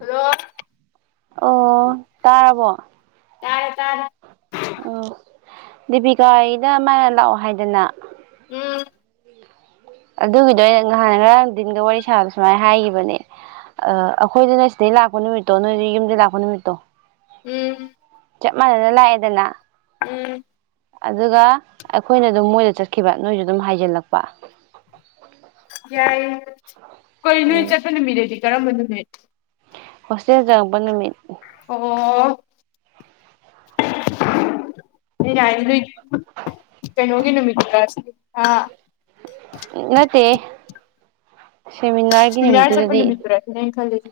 Hello ꯑꯣ ꯇꯥꯔꯕꯣ ꯇꯥꯔꯦ ꯇꯥꯔꯦ ꯑꯣ ꯗꯦꯕꯤꯀꯥꯒꯤꯗ ꯃꯥꯅ ꯂꯥꯛꯑꯣ ꯍꯥꯏꯗꯅ ꯎꯝ ꯑꯗꯨꯒꯤꯗꯣ ꯑꯩꯅ ꯅꯍꯥꯟ ꯉꯔꯥꯡꯗꯤꯟꯒ ꯋꯥꯔꯤ ꯁꯥꯕ ꯁꯨꯃꯥꯏꯅ ꯍꯥꯏꯈꯤꯕꯅꯦ ꯑ ꯑꯩꯈꯣꯏꯗꯨꯅ ꯁꯤꯗꯩ ꯂꯥꯛꯄ ꯅꯨꯃꯤꯠꯇꯣ ꯅꯣꯏꯗ ꯌꯨꯝꯗꯩ ꯂꯥꯛꯄ ꯅꯨꯃꯤꯠꯇꯣ ꯎꯝ ꯆꯞ ꯃꯥꯟꯅꯅ ꯂꯥꯛꯑꯦꯗꯅ ꯎꯝ ꯑꯗꯨꯒ ꯑꯩꯈꯣꯏꯅ ꯑꯗꯨꯝ ꯃꯣꯏꯗ ꯆꯠꯈꯤꯕ ꯅꯣꯏꯁꯨ ꯑꯗꯨꯝ ꯍꯥꯏꯖꯤꯜꯂꯛꯄ ꯌꯥꯏ ꯀꯣꯏ ꯅ ꯎꯝ ꯆꯦꯇꯅ ꯃꯦꯗꯤ ꯀꯔꯝꯕ ꯑꯗꯨꯅꯦ ꯍꯣꯁꯇꯦꯜ ꯆꯪꯉꯛꯄ ꯅꯨꯃꯤꯠ ꯑꯣ ꯌꯥ ꯀꯩꯅꯣꯒꯤ ꯅꯨꯃꯤꯠꯇꯁꯤ ꯑ ꯅꯠꯇꯦ ꯁꯦꯃꯤꯅꯥꯔꯒꯤ ꯁꯦꯃꯤꯅꯥꯔ ꯆꯠꯄ ꯅꯨꯃꯤꯠꯇꯨꯗꯗꯤ ꯅꯨꯃꯤꯠꯇꯨꯔ ꯁꯤꯅꯦ ꯑꯩꯅ ꯈꯜꯂꯤꯁꯦ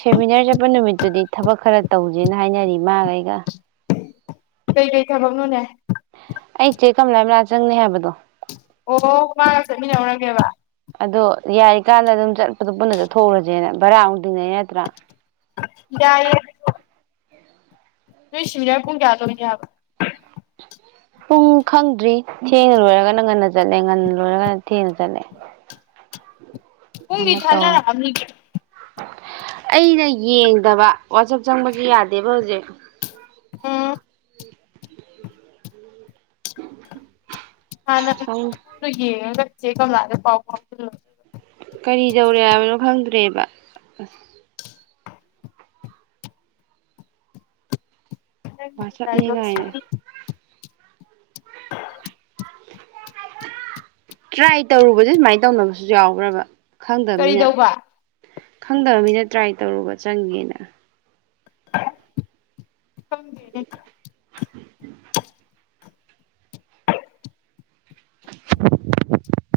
ꯁꯦꯃꯤꯅꯥꯔ ꯆꯠꯄ ꯅꯨꯃꯤꯠꯇꯨꯗꯤ ꯊꯕꯛ ꯈꯔ ꯇꯧꯁꯦꯅ ꯍꯥꯏꯅꯔꯤ ꯃꯥꯒ ꯑꯩꯒ ꯀꯩ ꯀꯩ ꯊꯥꯕꯛꯅꯣꯅꯦ ꯑꯩ ꯆꯦ ꯀꯝꯂꯥꯏ ꯃꯅꯥꯥ ꯆꯪꯅꯤ ꯍꯥꯏꯕꯗꯣ ꯑꯣ ꯃꯥꯒ ꯆꯠꯃꯤꯟꯅꯧꯔꯒꯦꯕ ꯏꯀꯥꯟꯗ ꯑꯗꯨꯝ ꯆꯠꯄꯗꯨ ꯄꯨꯟꯅ ꯆꯠꯊꯎꯁꯦꯅ ꯕꯔꯥ ꯍꯧꯗꯔꯤꯉꯩꯩꯅ ꯏ ꯅꯣꯏ ꯁꯤꯡꯕꯤꯅꯤꯅꯔ ꯄꯨꯡ ꯀꯌꯥꯗ ꯑꯣꯏꯒꯦ ꯍꯥꯏꯕ ꯄꯨꯡ ꯈꯪꯗ꯭ꯔꯤ ꯊꯦꯡꯅ ꯂꯣꯏꯔꯒꯅ ꯉꯟꯅ ꯆꯠꯂꯦ ꯉꯟꯅ ꯂꯣꯏꯔꯒꯅ ꯊꯦꯡꯅ ꯆꯠꯂꯦ ꯀꯣꯏ ꯑꯃ ꯇꯧꯔ ꯙꯥꯟꯅꯥꯔꯕꯅꯤ ꯀ ꯑꯩꯅ ꯌꯦꯡꯗꯕ ꯋꯥꯆꯞ ꯆꯪꯕꯁꯨ ꯌꯥꯗꯦꯕ ꯍꯧꯖꯤꯛ ꯑꯝ ꯒ ꯆꯦ ꯀ ꯃꯥꯔꯦ ꯄꯥꯎ ꯄꯥꯎ ꯀꯔꯤ ꯇꯧꯔꯦ ꯍꯥꯏꯕꯅꯣ ꯐꯪꯗ꯭ꯔꯦꯕ ꯑꯁ ꯋꯥꯆꯞꯅꯦ ꯪꯂꯗ ꯀꯥꯏꯅ ꯇ꯭ꯔꯥꯏ ꯇꯧꯔꯨꯕꯁ ꯁꯨꯃꯥꯏ ꯇꯧꯅꯕꯁꯨ ꯌꯥꯎꯈ꯭ꯔꯕ ꯈꯪꯗꯕꯅꯤꯅ ꯀꯔꯤꯗꯧꯕ ꯈꯪꯗꯕꯅꯤꯅ ꯇ꯭ꯔꯥꯏ ꯇꯧꯔꯨꯕ ꯆꯪꯒꯦꯅ ꯊꯗꯅꯦ [unintelligible] [unintelligible]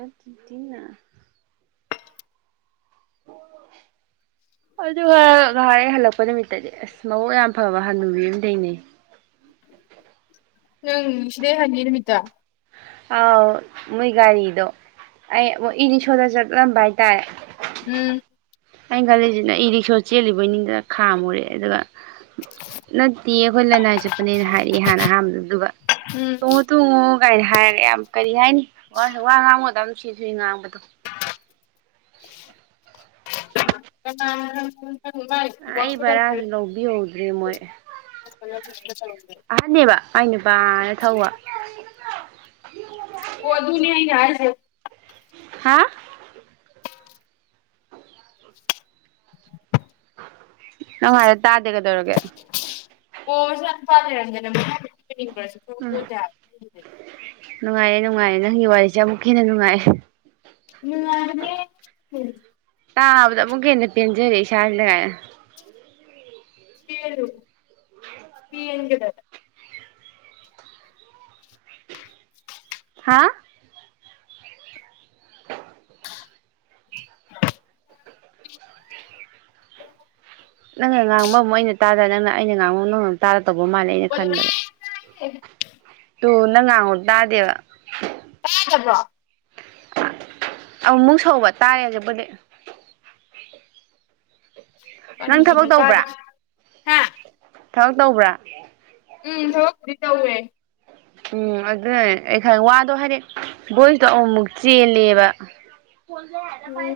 ꯑ ꯇꯤ ꯅ ꯑꯗꯨꯒ ꯉꯍꯥꯏ ꯍꯜꯂꯛꯄ ꯅꯨꯃꯤꯠꯇꯗꯤ ꯑꯁ ꯃꯕꯨ ꯌꯥꯝ ꯐꯕ ꯍꯜꯂꯨꯕꯤ ꯗꯩꯅꯦ ꯅꯪ ꯏ ꯁꯤ ꯗꯦ ꯍꯅꯒꯤ ꯅꯨꯃꯤꯇꯥ ꯑꯥꯎ ꯃꯣꯏ ꯒꯥꯔꯤꯗꯣ ꯑꯩ ꯏꯔꯤꯁꯣꯗ ꯆꯠꯂꯝꯕ ꯍꯥꯏꯇꯥꯔꯦ ꯎꯝ ꯑꯩꯅ ꯈꯜꯂꯤꯁꯤꯅ ꯑꯩ ꯔꯤꯛꯁꯣ ꯆꯦꯜꯂꯤꯕꯩꯅꯤꯗꯅ ꯈꯥꯝꯃꯨꯔꯦ ꯑꯗꯨꯒ ꯅ ꯇꯤ ꯑꯩꯈꯣꯏ ꯂꯅꯥꯏ ꯆꯠꯄꯅꯦꯅ ꯍꯥꯏꯔꯛꯑꯦ ꯍꯥꯟꯅ ꯑꯍꯥꯟꯕꯗ ꯑꯗꯨꯒ ꯎꯝ ꯇꯣꯉꯣ ꯇꯣꯉꯣ ꯥꯏꯅ ꯍꯥꯏꯔꯒ ꯌꯥꯝ ꯀꯔꯤ ꯍꯥꯏꯅꯤ ꯋꯥ ꯉꯥꯡ ꯇꯝ ꯁꯤ ꯁꯤ ꯉꯥꯡꯕꯗꯣ ꯆ [unintelligible] ꯑꯩ ꯕꯔꯥꯁꯨ ꯂꯧꯕꯤꯍꯧꯗ꯭ꯔꯦ ꯃꯣꯏ ꯑꯍꯟꯅꯕ ꯑꯩ ꯅꯨꯄꯥꯅ ꯊꯧꯕ [unintelligible] ꯑꯣ ꯑꯗꯨ ꯅ ꯑꯅꯦ ꯍꯥꯏꯁꯦ ꯍꯥ ꯑꯔ ꯇꯥꯗꯒꯗꯧꯔꯒꯦ ꯑꯣ ꯁ ꯄꯔ [unintelligible] ꯅꯤꯡꯕ꯭ꯔꯁꯨ ꯎꯝ [unintelligible] ꯅꯨꯡꯉꯥꯏꯔꯌꯦ ꯅꯪꯒꯤ ꯋꯥꯔꯤꯁꯦ ꯑꯃꯨꯛ ꯍꯦꯟꯅ ꯅꯨꯡꯉꯥꯏꯌꯦ [unintelligible] ꯇꯥꯕꯗ ꯑꯃꯨꯛꯀꯦꯟꯅ ꯄꯦꯟꯖꯔꯦ ꯏꯁꯥꯁꯤꯅ ꯁꯤ [unintelligible] ꯍꯥ ꯅꯪꯅ ꯉꯥꯡꯕ ꯑꯃꯨꯛ ꯑꯩꯅ ꯇꯥꯗ ꯅꯪꯅ ꯑꯩꯅ ꯉꯥꯡꯕ ꯅꯪꯅ ꯑꯃꯨꯛ ꯇꯥꯗ ꯇꯧꯕꯧ ꯃꯥꯜꯂꯦ ꯑꯩꯅ [unintelligible] [unintelligible] ꯇꯨ ꯅꯪ ꯉꯥꯡꯕ ꯇꯥꯗꯦꯕ꯫ [inaudible] ꯗꯕ꯭ꯔꯣ꯫ ꯑꯃꯨꯛ ꯁꯧꯕ ꯇꯥꯔꯦ ꯍꯖꯤꯛꯄꯨꯗꯤ꯫ ꯕꯤꯒꯤꯅ ꯀꯥ ꯍꯥ꯫ ꯊꯕꯛ ꯇꯧꯕ꯭ꯔꯥ꯫ ꯎꯝ ꯊꯕꯛꯄꯨꯗꯤ ꯇꯧꯋꯦ꯫ ꯎꯝ ꯑꯗꯨꯅꯅꯦ ꯑꯩ ꯈ ꯋꯥꯗꯣ ꯍꯥꯏꯗꯤ ꯕꯣꯏ꯭ꯁꯗꯣ ꯑꯃꯨꯃꯨꯛ ꯆꯦꯜꯂꯦꯕ꯫ ꯐꯣꯟꯖꯅ [unintelligible] ꯄꯥꯏ꯫ ꯎꯝ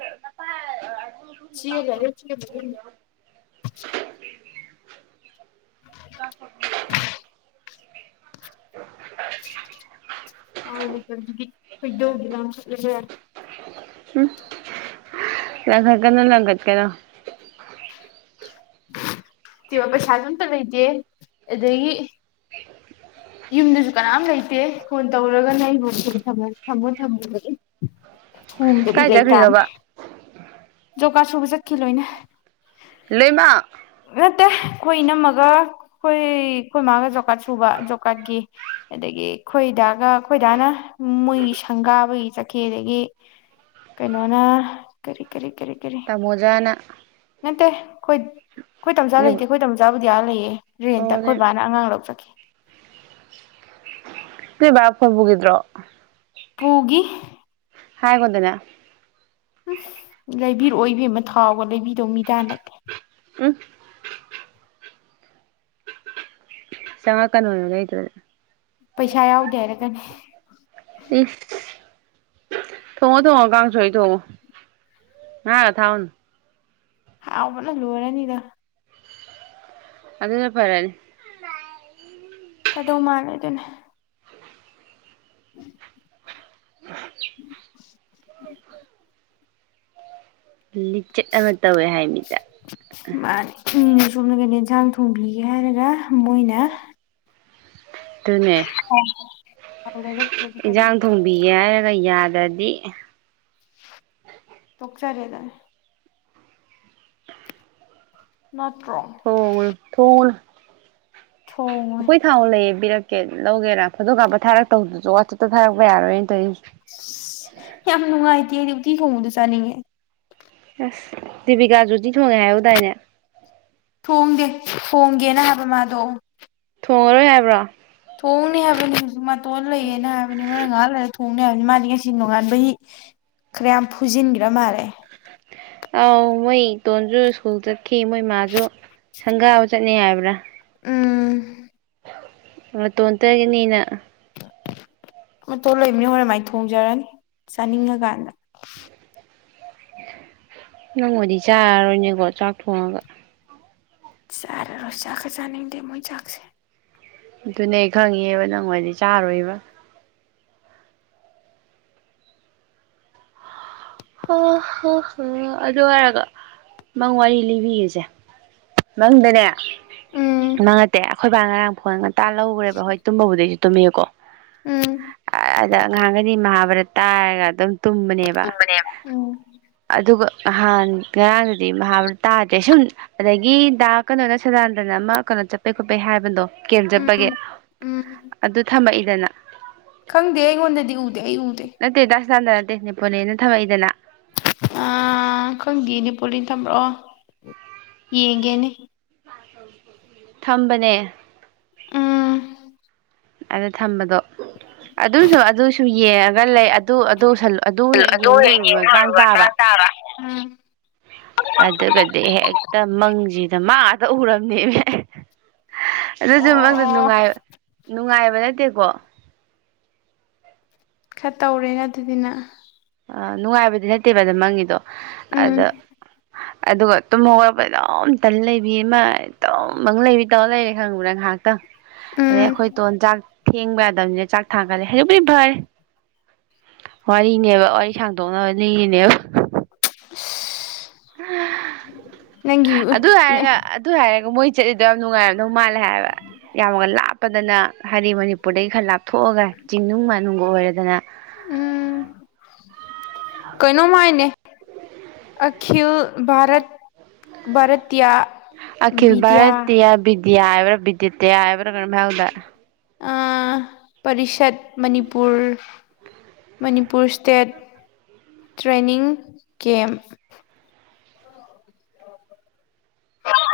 [unintelligible] ꯆꯦꯟꯕꯗꯨꯅꯤ ꯄꯩꯁꯥꯁꯨ ꯎꯝ꯫ ꯂꯪꯈꯠꯀꯅꯣ ꯂꯪꯈꯠꯀꯅꯣ꯫ ꯇꯤꯕ ꯄꯩꯁꯥꯁꯨ ꯑꯝꯇ ꯂꯩꯇꯦ ꯑꯗꯒꯤ꯫ ꯌꯨꯝꯗꯁꯨ ꯀꯅꯥꯝ ꯂꯩꯇꯦ ꯐꯣꯟ ꯇꯧꯔꯒꯅ ꯑꯩꯕꯨ [unintelligible] ꯊꯝꯃꯨ ꯊꯝꯃꯣꯅ꯫ ꯊꯣꯡꯗꯕꯤ ꯀꯥꯏ ꯂꯩꯇꯥꯝꯅꯦ꯫ ꯆꯠꯈ꯭ꯔꯤꯅꯣꯕ ꯖꯣꯕꯀꯥꯔ ꯁꯨꯕ ꯆꯠꯈꯤ ꯂꯣꯏꯅ꯫ ꯂꯣꯏꯃꯛ꯫ ꯅꯠꯇꯦ ꯑꯩꯈꯣꯏ ꯏꯅꯝꯃꯒ ꯑꯩꯈꯣꯏ ꯑꯩꯈꯣꯏ ꯃꯥꯒ ꯖꯣꯀꯥꯠ ꯁꯨꯕ ꯖꯣ ꯀꯥꯠꯀꯤ ꯑꯗꯒꯤ ꯑꯩꯈꯣꯏꯗꯥꯒ ꯑꯩꯈꯣꯏꯗꯥꯅ ꯃꯣꯏꯒꯤ ꯁꯪꯒꯥꯕꯒꯤ ꯆꯠꯈꯤ ꯑꯗꯒꯤ ꯀꯩꯅꯣꯅ ꯀꯔꯤ ꯀꯔꯤ꯫ ꯀꯔꯤ ꯀꯔꯤ ꯇꯥꯃꯣꯖꯥꯅ꯫ ꯅꯠꯇꯦ꯫ ꯑꯩꯈꯣꯏ ꯑꯩꯈꯣꯏ ꯇꯝꯆꯥ ꯂꯩꯇꯦ ꯑꯩꯈꯣꯏ ꯇꯝꯆꯥ ꯗꯤꯑꯥ ꯂꯩꯌꯦ꯫ ꯑꯣ ꯔꯦꯟꯇ ꯑꯩꯈꯣꯏ ꯕꯥꯅ ꯑꯉꯥꯡ ꯂꯧ ꯆꯠꯈꯤ꯫ ꯅꯣꯏ ꯕꯥ ꯐꯣꯟ ꯄꯨꯒꯤꯗ꯭ꯔꯣ꯫ ꯄꯨꯒꯤ꯫ ꯍꯥꯏꯒꯣꯗꯅ꯫ ꯂꯩꯕꯤꯔꯛꯑꯣꯏ ꯏꯕꯦꯃ ꯊꯥꯎꯒ ꯂꯩꯕꯤꯗꯧ ꯃꯤꯗꯥ ꯅꯠꯇꯦ꯫ ꯎ꯫ ꯆꯪꯉꯛꯀꯅꯣꯌꯣ ꯂꯩꯗ꯭ꯔꯗꯤ꯫ ꯄꯩꯁꯥ ꯌꯥꯎꯗꯦ ꯍꯥꯏꯔꯛꯀꯅꯤ꯫ ꯎ꯫ ꯊꯣꯡꯉꯣ ꯊꯣꯡꯉꯣ ꯀꯥꯡꯁꯣꯏ ꯊꯣꯡꯉꯣ ꯉꯥꯒ ꯊꯥꯎꯅꯣ꯫ ꯍꯥꯎꯕꯅ ꯂꯣꯏꯔꯅꯤꯗ꯫ ꯑꯗꯨꯅ ꯐꯔꯅꯤ꯫ ꯐꯗꯧ ꯃꯥꯜꯂꯦꯗꯨꯅꯦ꯫ ꯂꯤꯆꯠ ꯑꯃ ꯇꯧꯋꯦ ꯍꯥꯏꯃꯤꯗ꯫ ꯑꯣꯝꯅ ꯀꯩꯩꯅ ꯏꯟꯁꯥꯡ ꯊꯣꯡꯕꯤꯒꯦ ꯍꯥꯏꯔꯒ ꯃꯣꯏꯅ ꯑꯗꯨꯅꯦ ꯍ [unintelligible] ꯏꯟꯁꯥꯡ ꯊꯣꯡꯕꯤꯒꯦ ꯍꯥꯏꯔꯒ ꯌꯥꯔꯦ ꯑꯗꯤ ꯇꯣꯛꯆꯔꯦꯗ ꯅꯠꯇ꯭ꯔꯣ ꯊꯣꯡꯉꯨꯅꯨ ꯊꯣꯡꯉꯨꯅꯨ ꯊꯣꯡꯉꯣꯏ ꯑꯩꯈꯣꯏ ꯊꯥ ꯂꯩꯌꯦꯕꯤꯔꯠ ꯇꯤꯀꯦꯠ ꯂꯧꯒꯦꯔꯥ ꯐꯣꯇꯣ ꯀꯥꯞꯄ ꯊꯥꯔꯛꯇꯧꯗꯨꯁꯨ ꯋꯥꯠꯆꯦꯞꯇ ꯊꯥꯔꯛꯄ ꯌꯥꯔꯣꯏꯅꯦ ꯇꯧꯔꯤꯁꯦ꯫ ꯑꯁ ꯌꯥꯝ ꯅꯨꯡꯉꯥꯏꯇꯦ ꯑꯩꯗꯤ ꯎꯇꯤ ꯊꯣꯡꯕꯗꯨ ꯆꯥꯅꯤꯡꯉꯦ꯫ ꯑꯁ ꯖꯤꯕꯤꯀꯥꯁꯨꯗꯤ ꯊꯣꯡꯉꯦ ꯍꯥꯏꯨꯗꯥꯏꯅꯦ ꯊꯣꯡꯗꯦ ꯊꯣꯡꯒꯦꯅ ꯍꯥꯏꯕ ꯃꯥꯗꯣ꯫ ꯊꯣꯡꯉꯔꯣꯏ ꯍꯥꯏꯕ꯭ꯔꯣ ꯊꯣꯡꯅꯤ ꯍꯥꯏꯕꯅꯤ ꯃꯇꯣꯟ ꯂꯩꯌꯦꯅ ꯍꯥꯏꯕꯅꯤ ꯍꯣꯔꯦꯟ ꯉꯍꯥꯛ ꯂꯩꯔ ꯊꯣꯡ ꯊꯣꯡꯅꯤ ꯍꯥꯏꯕꯅꯤ ꯃꯥꯗꯤ ꯉꯁꯤ ꯅꯣꯡꯉꯥꯟꯕꯒꯤ ꯈꯔ ꯌꯥꯝ ꯐꯨꯖꯤꯟꯒ꯭ꯔꯥ ꯃꯥꯜꯂꯦ꯫ ꯑꯧ ꯃꯣꯏ ꯏꯇꯣꯟꯁꯨ ꯁ꯭ꯀꯨꯜ ꯆꯠ ꯈꯤ ꯃꯣꯏ ꯃꯥꯁꯨ꯫ ꯁꯪꯒꯥꯕ ꯆꯠꯅꯤ ꯍꯥꯏꯕ꯭ꯔꯥ꯫ ꯎꯝ꯫ ꯃꯇꯣꯟꯇꯒꯤꯅꯤꯅ꯫ ꯃꯇꯣꯟ ꯂꯩꯕꯅꯤ ꯍꯣꯔ ꯃꯥꯏꯅ ꯊꯣꯡꯖꯔꯅꯤ ꯆꯥꯅꯤꯡꯉꯀꯥꯟꯗ꯫ ꯅꯪ ꯑꯣꯏꯗꯤ ꯆꯥꯔꯔꯣꯏꯅꯦꯀꯣ ꯆꯥꯛ ꯊꯣꯡꯉꯒ꯫ ꯆꯥꯔꯔꯣꯏꯁꯤ ꯆꯥꯛꯀ ꯆꯥꯅꯤꯡꯗꯦ ꯃꯣꯏ ꯆꯥꯛꯁꯦ꯫ ꯑꯗꯨꯅꯦ ꯈꯪꯉꯦꯕ ꯅꯪ ꯑꯣꯏꯗꯤ ꯆꯥꯔꯣꯏꯕ꯫ ꯍꯣ ꯍꯣ ꯍꯣ ꯑꯗꯨ ꯍꯥꯏꯔꯒ ꯃꯪ ꯋꯥꯔꯤ ꯂꯤꯕꯤꯒꯁꯦ ꯃꯪꯗꯅꯦ꯫ ꯎꯝ ꯃꯡ ꯅꯠꯇꯦ ꯑꯩꯈꯣꯏ ꯕꯥ ꯉꯔꯥꯡ꯫ [unintelligible] ꯇꯥꯜꯍꯧꯔꯦꯕ ꯍꯣꯏ ꯇꯕꯕꯨꯗꯩꯁꯨ [unintelligible] ꯇꯨꯝꯕꯤꯌꯨꯀꯣ꯫ ꯎꯝ ꯑꯗ ꯉꯍꯥꯟꯒꯩꯗꯤ ꯃꯍꯥꯚꯥꯔꯠ꯫ ꯇꯥꯏꯔꯒ ꯑꯗꯨꯝ꯫ ꯇꯨꯝꯕꯅꯦꯕ꯫ ꯎꯕꯅꯦꯕ ꯎꯝ ꯑꯗꯨ ꯑꯗꯨꯒ ꯅꯍꯥꯟ ꯉꯔꯥꯡꯗꯗꯤ ꯃꯍꯥꯛ ꯇꯥꯗ꯭ꯔꯦ ꯁꯨꯝ ꯑꯗꯒꯤ ꯗ ꯀꯩꯅꯣꯅ ꯁꯗꯥꯟꯗꯅ ꯑꯃ ꯀꯩꯅꯣ ꯆꯠꯄꯩ ꯈꯣꯠꯄꯩ ꯍꯥꯏꯕꯗꯣ ꯀꯦꯝ ꯆꯠꯄꯒꯤ ꯎꯝ ꯎꯝ ꯑꯗꯨ ꯊꯝꯃꯛꯏ꯫ ꯗꯅ꯫ ꯈꯪꯗꯦ ꯑꯩꯉꯣꯟꯗꯗꯤ ꯎꯗꯦ ꯑꯩ ꯎꯗꯦ꯫ ꯇꯦ ꯅꯦꯄꯣꯂꯤꯌꯟꯅ ꯊꯝꯃꯛꯏꯗꯅ꯫ ꯑꯥ ꯈꯪꯗꯦꯅꯦ ꯄꯣꯂꯤ ꯊꯝꯕ꯭ꯔꯣ ꯑꯣ ꯌꯦꯡꯒꯦꯅꯦ꯫ ꯊꯝꯕꯅꯦ꯫ ꯎꯝ ꯑꯗ ꯊꯝꯕꯗꯣ꯫ ꯑꯗꯨꯝꯁꯨ ꯑꯗꯨꯁꯨ ꯌꯦꯡꯉꯒ ꯂꯩ ꯑꯗꯨ ꯎꯁꯜ ꯑꯗꯨ ꯍꯦꯛ ꯌꯦꯡ ꯍꯦꯛ ꯂꯣꯏꯔꯨꯕ ꯃꯇꯥꯡ ꯂꯣꯏꯕꯒ ꯇꯥꯕ꯫ ꯆꯥꯛ ꯆꯥꯕ ꯎꯝ꯫ ꯑꯗꯨꯒꯗꯤ ꯍꯦꯛꯇ ꯃꯪꯁꯤꯗ ꯃꯥ ꯉꯥꯛꯇ ꯎꯔꯝꯅꯦꯅꯦ꯫ ꯑꯗꯨꯁꯨ ꯃꯡꯗꯣ ꯑꯣ ꯅꯨꯡꯉꯥꯏ ꯅꯨꯡꯉꯥꯏ ꯕ ꯅꯠꯇꯦꯀꯣ꯫ ꯈꯔ ꯇꯧꯔꯦꯅ ꯑꯗꯨꯗꯤ ꯅꯡ꯫ ꯑ ꯅꯨꯡꯉꯥꯏꯕꯗꯤ ꯅꯠꯇꯦꯕ ꯑꯗꯝ ꯃꯪꯉꯤꯗꯣ ꯎꯝ ꯑꯗ ꯑꯗꯨꯒ ꯇꯨꯝꯍ ꯋꯥꯄꯗꯣꯝꯇꯟ ꯂꯩꯕꯤ ꯃꯥꯏ ꯇꯧꯝꯃꯪ ꯂꯩꯕꯤ ꯇꯧꯔ ꯂꯩꯔꯦ ꯈꯪꯕ꯭ꯔꯥ ꯉꯥꯏꯍꯥꯛꯇꯪ ꯑꯗꯩ ꯎꯝ ꯑꯩꯈꯣꯏ ꯇꯣꯟꯖꯥꯛ ꯊꯦꯡꯕ ꯌꯥꯗꯕꯅꯤꯅ ꯆꯥꯛ ꯊꯥꯒꯠꯂꯦ ꯍꯧꯖꯤꯛꯕꯨꯗꯤ ꯐꯔꯦ ꯋꯥꯔꯤꯅꯦꯕ ꯑꯩ ꯁꯥꯡꯗꯣꯛꯅꯕꯅꯤꯅꯦꯕ [unintelligible] ꯅꯪꯒꯤ ꯑꯗꯨ ꯍꯥꯏꯔꯒ ꯑꯗꯨ ꯍꯥꯏꯔꯒ ꯃꯣꯏ ꯆꯠꯂꯤꯗꯣ ꯌꯥꯝ ꯅꯨꯡꯉꯥꯏꯔꯕꯗꯧ ꯃꯥꯜꯂꯦ ꯍꯥꯏꯕ ꯌꯥꯝꯒ ꯂꯥꯞꯄꯗꯅ ꯍꯥꯏꯗꯤ ꯃꯅꯤꯄꯨꯔꯗꯒꯤ ꯈꯔ ꯂꯥꯞꯊꯣꯛꯑꯒ ꯆꯤꯡꯅꯨꯡ ꯃꯥꯒ ꯑꯣꯏꯔꯗꯅ ꯀꯩꯅꯣꯝꯃꯥꯏꯅꯦ ꯑꯈꯤꯜ ꯚꯔꯠ ꯔꯠ ꯑꯈꯜꯚꯔꯠꯇꯤꯌꯥ ꯗꯤ ꯌꯥꯕꯔ ꯕꯤꯗꯠꯇ ꯌꯥꯕꯔꯒꯅꯃꯒꯗ Parishad Manipur Manipur state training camp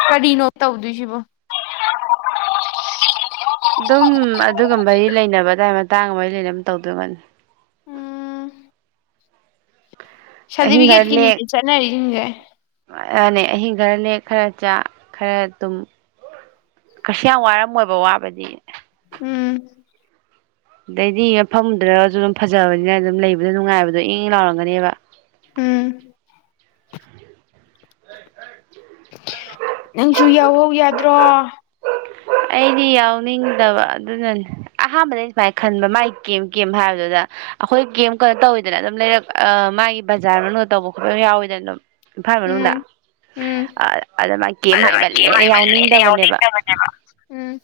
ꯀꯔꯤꯅꯣ ꯇꯧꯗꯣꯏꯁꯤꯕꯣ ꯑꯗꯨꯒꯨꯝꯕꯒꯤ ꯂꯩꯅꯕ ꯑꯗꯥꯏ ꯃꯇꯥꯡ ꯑꯃꯔꯤ ꯂꯩꯅꯅꯕ ꯇꯧꯗꯣꯏꯒꯅꯤ ꯎꯝ ꯑꯍꯤꯡ ꯁꯔꯇꯤꯐꯤꯦꯠ ꯀꯅꯤ ꯆꯠ ꯅꯔꯔꯤꯒ ꯎ ꯅꯦ ꯑꯍꯤꯡ ꯈꯔ ꯂꯦꯛ ꯈꯔ ꯆꯥꯛ ꯈꯔ ꯇꯨꯝ ꯀꯁꯨ ꯌꯥꯝ ꯋꯥꯔꯝꯃꯣꯏꯕ ꯋꯥꯕꯗꯤ ꯎꯝ ꯑꯗꯩꯗꯤ ꯃꯐꯝꯗ꯭ꯔꯒꯁꯨ ꯑꯗꯨꯝ ꯐꯖꯕꯅꯤꯅ ꯑꯗꯨꯝ ꯂꯩꯕꯗ ꯅꯨꯡꯉꯥꯏꯕꯗꯣ ꯏꯪ ꯂꯥꯎꯔꯝꯒꯅꯦꯕ ꯎꯝ ꯂꯩ ꯇꯥꯏ ꯅꯪꯁꯨ ꯌꯥꯎꯍꯧ ꯌꯥꯗ꯭ꯔꯦ ꯑꯣ ꯑꯩꯗꯤ ꯌꯥꯎꯅꯤꯡꯗꯕ ꯑꯗꯨꯅꯅꯦ ꯑꯍꯥꯟꯕꯗꯩ ꯁꯨꯃꯥꯏꯅ ꯈꯟꯕ ꯃꯥꯒꯤ ꯀꯦꯝ ꯀꯦꯝ ꯍꯥꯏꯕꯗꯨꯗ ꯑꯩꯈꯣꯏ ꯀꯦꯝ ꯀꯩꯅꯣ ꯇꯧꯋꯤꯗꯅ ꯑꯗꯨꯝ ꯂꯩꯔꯛ ꯃꯥꯒꯤ ꯕꯖꯥꯔ ꯃꯅꯨꯡꯗ ꯇꯧꯕ ꯈꯣꯠꯄ ꯌꯥꯎꯋꯤꯗꯅ ꯑꯗꯨꯝ ꯏꯝꯐꯥꯜ ꯃꯅꯨꯡꯗ ꯎꯝ ꯎꯝ ꯑꯗꯨꯗ ꯃꯥꯥꯏ ꯀꯦꯝ ꯍꯥꯏꯃꯜꯂꯦꯅ ꯌꯥꯎꯅꯤꯡꯗꯕꯅꯦꯕ ꯎꯝ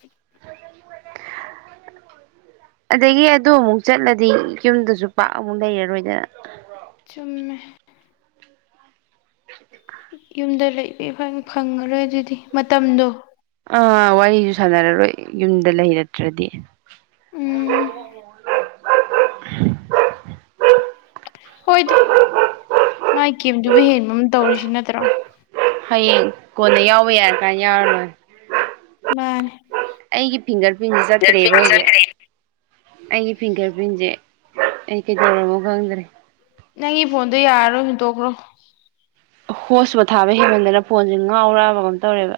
ꯑꯗꯒꯤ ꯑꯗꯨ ꯑꯃꯨꯛ ꯆꯠꯂꯗꯤ ꯌꯨꯝꯗꯁꯨ ꯄꯥꯛ ꯑꯃꯨꯛ ꯂꯩꯔꯔꯣꯏꯗꯅ ꯆꯨꯝꯃꯦ [inaudible] ꯌꯨꯝꯗ ꯂꯩꯕ ꯏꯐꯪ ꯐꯪꯉꯔꯣꯏ ꯑꯗꯨꯗꯤ ꯃꯇꯝꯗꯣ ꯑꯥ ꯋꯥꯔꯤꯁꯨ ꯁꯥꯟꯅꯔꯔꯣꯏ ꯌꯨꯝꯗ ꯂꯩꯔꯛꯇ꯭ꯔꯗꯤ ꯎꯝ [unintelligible] ꯍ ꯍꯣꯏꯗ ꯃꯥꯏ ꯒꯦꯝꯗꯨꯕꯨ ꯍꯦꯟꯕ ꯑꯃ ꯇꯧꯔꯤꯁꯤ ꯅꯠꯇ꯭ꯔꯣ ꯍꯌꯦꯡ ꯀꯣꯟꯅ ꯌꯥꯎꯕ ꯌꯥꯔ ꯀꯥꯅ ꯌꯥꯎꯔ ꯂꯣꯏꯔꯦ ꯃꯥꯅꯦ ꯑꯩꯒꯤ ꯐꯤꯡꯒꯔ ꯄ꯭ꯔꯤꯟꯁꯦ ꯆꯠꯇ꯭ꯔꯦꯕ ꯍꯧꯖꯤꯛ ꯑꯩꯒꯤ ꯐꯤꯡꯒꯔ ꯄ꯭ꯔꯤꯟꯁꯦ ꯑꯩ ꯀꯩꯗꯧꯔꯃꯣ ꯈꯪꯗ꯭ꯔꯦ ꯅꯪꯒꯤ ꯐꯣꯟꯗꯣ ꯌꯥꯔꯔꯣꯏ ꯍꯨꯟꯇꯣꯛꯈ꯭ꯔꯣ ꯍꯣꯁꯄꯣꯠ ꯊꯥꯕ ꯍꯦꯟꯃꯟꯗꯅ ꯐꯣꯟꯁꯦ ꯉꯥꯎꯔꯛꯑꯕ ꯀꯝ ꯇꯧꯔꯦꯕ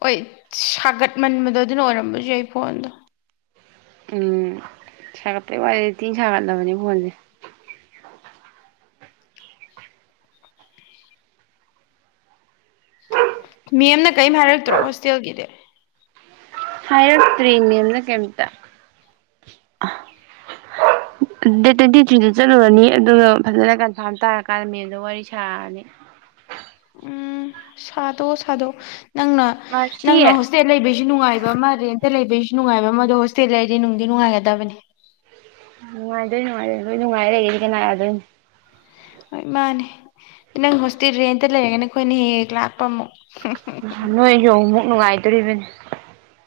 ꯍꯣꯏ ꯁꯥꯒꯠꯃꯟꯕꯗꯣ ꯑꯗꯨꯅ ꯑꯣꯏꯔꯝꯕꯁꯨ ꯌꯥꯏ ꯐꯣꯟꯗꯣ ꯎꯝ ꯁꯥꯒꯠꯄꯩ ꯋꯥꯗꯤ ꯊꯤꯟ ꯁꯥꯒꯠꯂꯕꯅꯤ ꯐꯣꯟꯁꯦ ꯃꯦꯝꯅ ꯀꯔꯤꯝ ꯍꯥꯏꯔꯛꯇ꯭ꯔꯣ ꯍꯣꯁꯇꯦꯜꯒꯤꯗꯤ ꯍꯥꯏꯔꯛꯇ꯭ꯔꯤ ꯃꯦꯝꯅ ꯀꯩꯝꯇ ꯗꯦꯠ ꯇ꯭ꯋꯦꯟꯇꯤ ꯊ꯭ꯔꯤꯗ ꯆꯠꯂꯨꯔꯅꯤ ꯑꯗꯨꯒ ꯐꯖꯅ ꯀꯟꯐꯥꯔꯝ ꯇꯥꯔꯀꯥꯟꯗ ꯃꯦꯝꯗ ꯋꯥꯔꯤ ꯁꯥꯔꯅꯤ ꯎꯝ ꯁꯥꯗꯣ ꯁꯥꯗꯣ ꯅꯪꯅ ꯃꯥꯔꯁꯤ ꯅꯪꯅ ꯍꯣꯁꯇꯦꯜ ꯂꯩꯕꯩꯁꯨ ꯅꯨꯡꯉꯥꯏꯕ ꯑꯃ ꯔꯦꯟꯇ ꯂꯩꯕꯩꯁꯨ ꯅꯨꯡꯉꯥꯏꯕ ꯑꯃ ꯑꯃꯗꯣ ꯍꯣꯁꯇꯦꯜ ꯂꯩꯔꯗꯤ ꯅꯨꯡꯗꯤ ꯅꯨꯡꯉꯥꯏꯒꯗꯕꯅꯤ ꯅꯨꯡꯉꯥꯏꯗꯣꯏ ꯅꯨꯡꯉꯥꯏꯗꯣ ꯂꯣꯏ ꯅꯨꯡꯉꯥꯏꯔ ꯂꯩꯒꯦꯗꯤ ꯀꯅꯥꯟ ꯌꯥꯗꯣꯏꯟ ꯍꯣꯏ ꯃꯥꯅꯦ ꯅꯪ ꯍꯣꯁꯇꯦꯜ ꯔꯦꯟꯇ ꯂꯩꯔꯒꯅ ꯑꯩꯈꯣꯏꯅ ꯍꯦꯛ ꯍꯦꯛ ꯂꯥꯛꯄ ꯑꯃꯨꯛ ꯅꯍꯥꯟ ꯅꯣꯏꯁꯨꯃꯨꯛ ꯅꯨꯡꯉꯥꯏꯇ ꯇ꯭ꯔꯔꯤꯕꯟ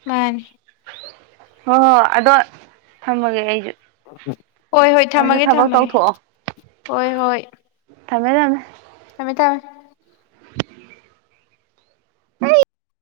ꯃꯥꯅꯤ ꯍꯣ ꯍꯣ ꯑꯗꯣ ꯊꯃꯒꯦ ꯑꯩꯖꯨ ꯍꯣꯏ ꯍꯣꯏ ꯊꯝꯃꯒꯦ ꯊꯝꯃꯒꯦ ꯇꯧꯊꯣꯛꯑꯣ ꯍꯣꯏ ꯍꯣꯏ ꯊꯃꯦ ꯊꯃꯦ ꯊꯃꯦ ꯊꯃꯦ [inaudible] ꯍ [unintelligible]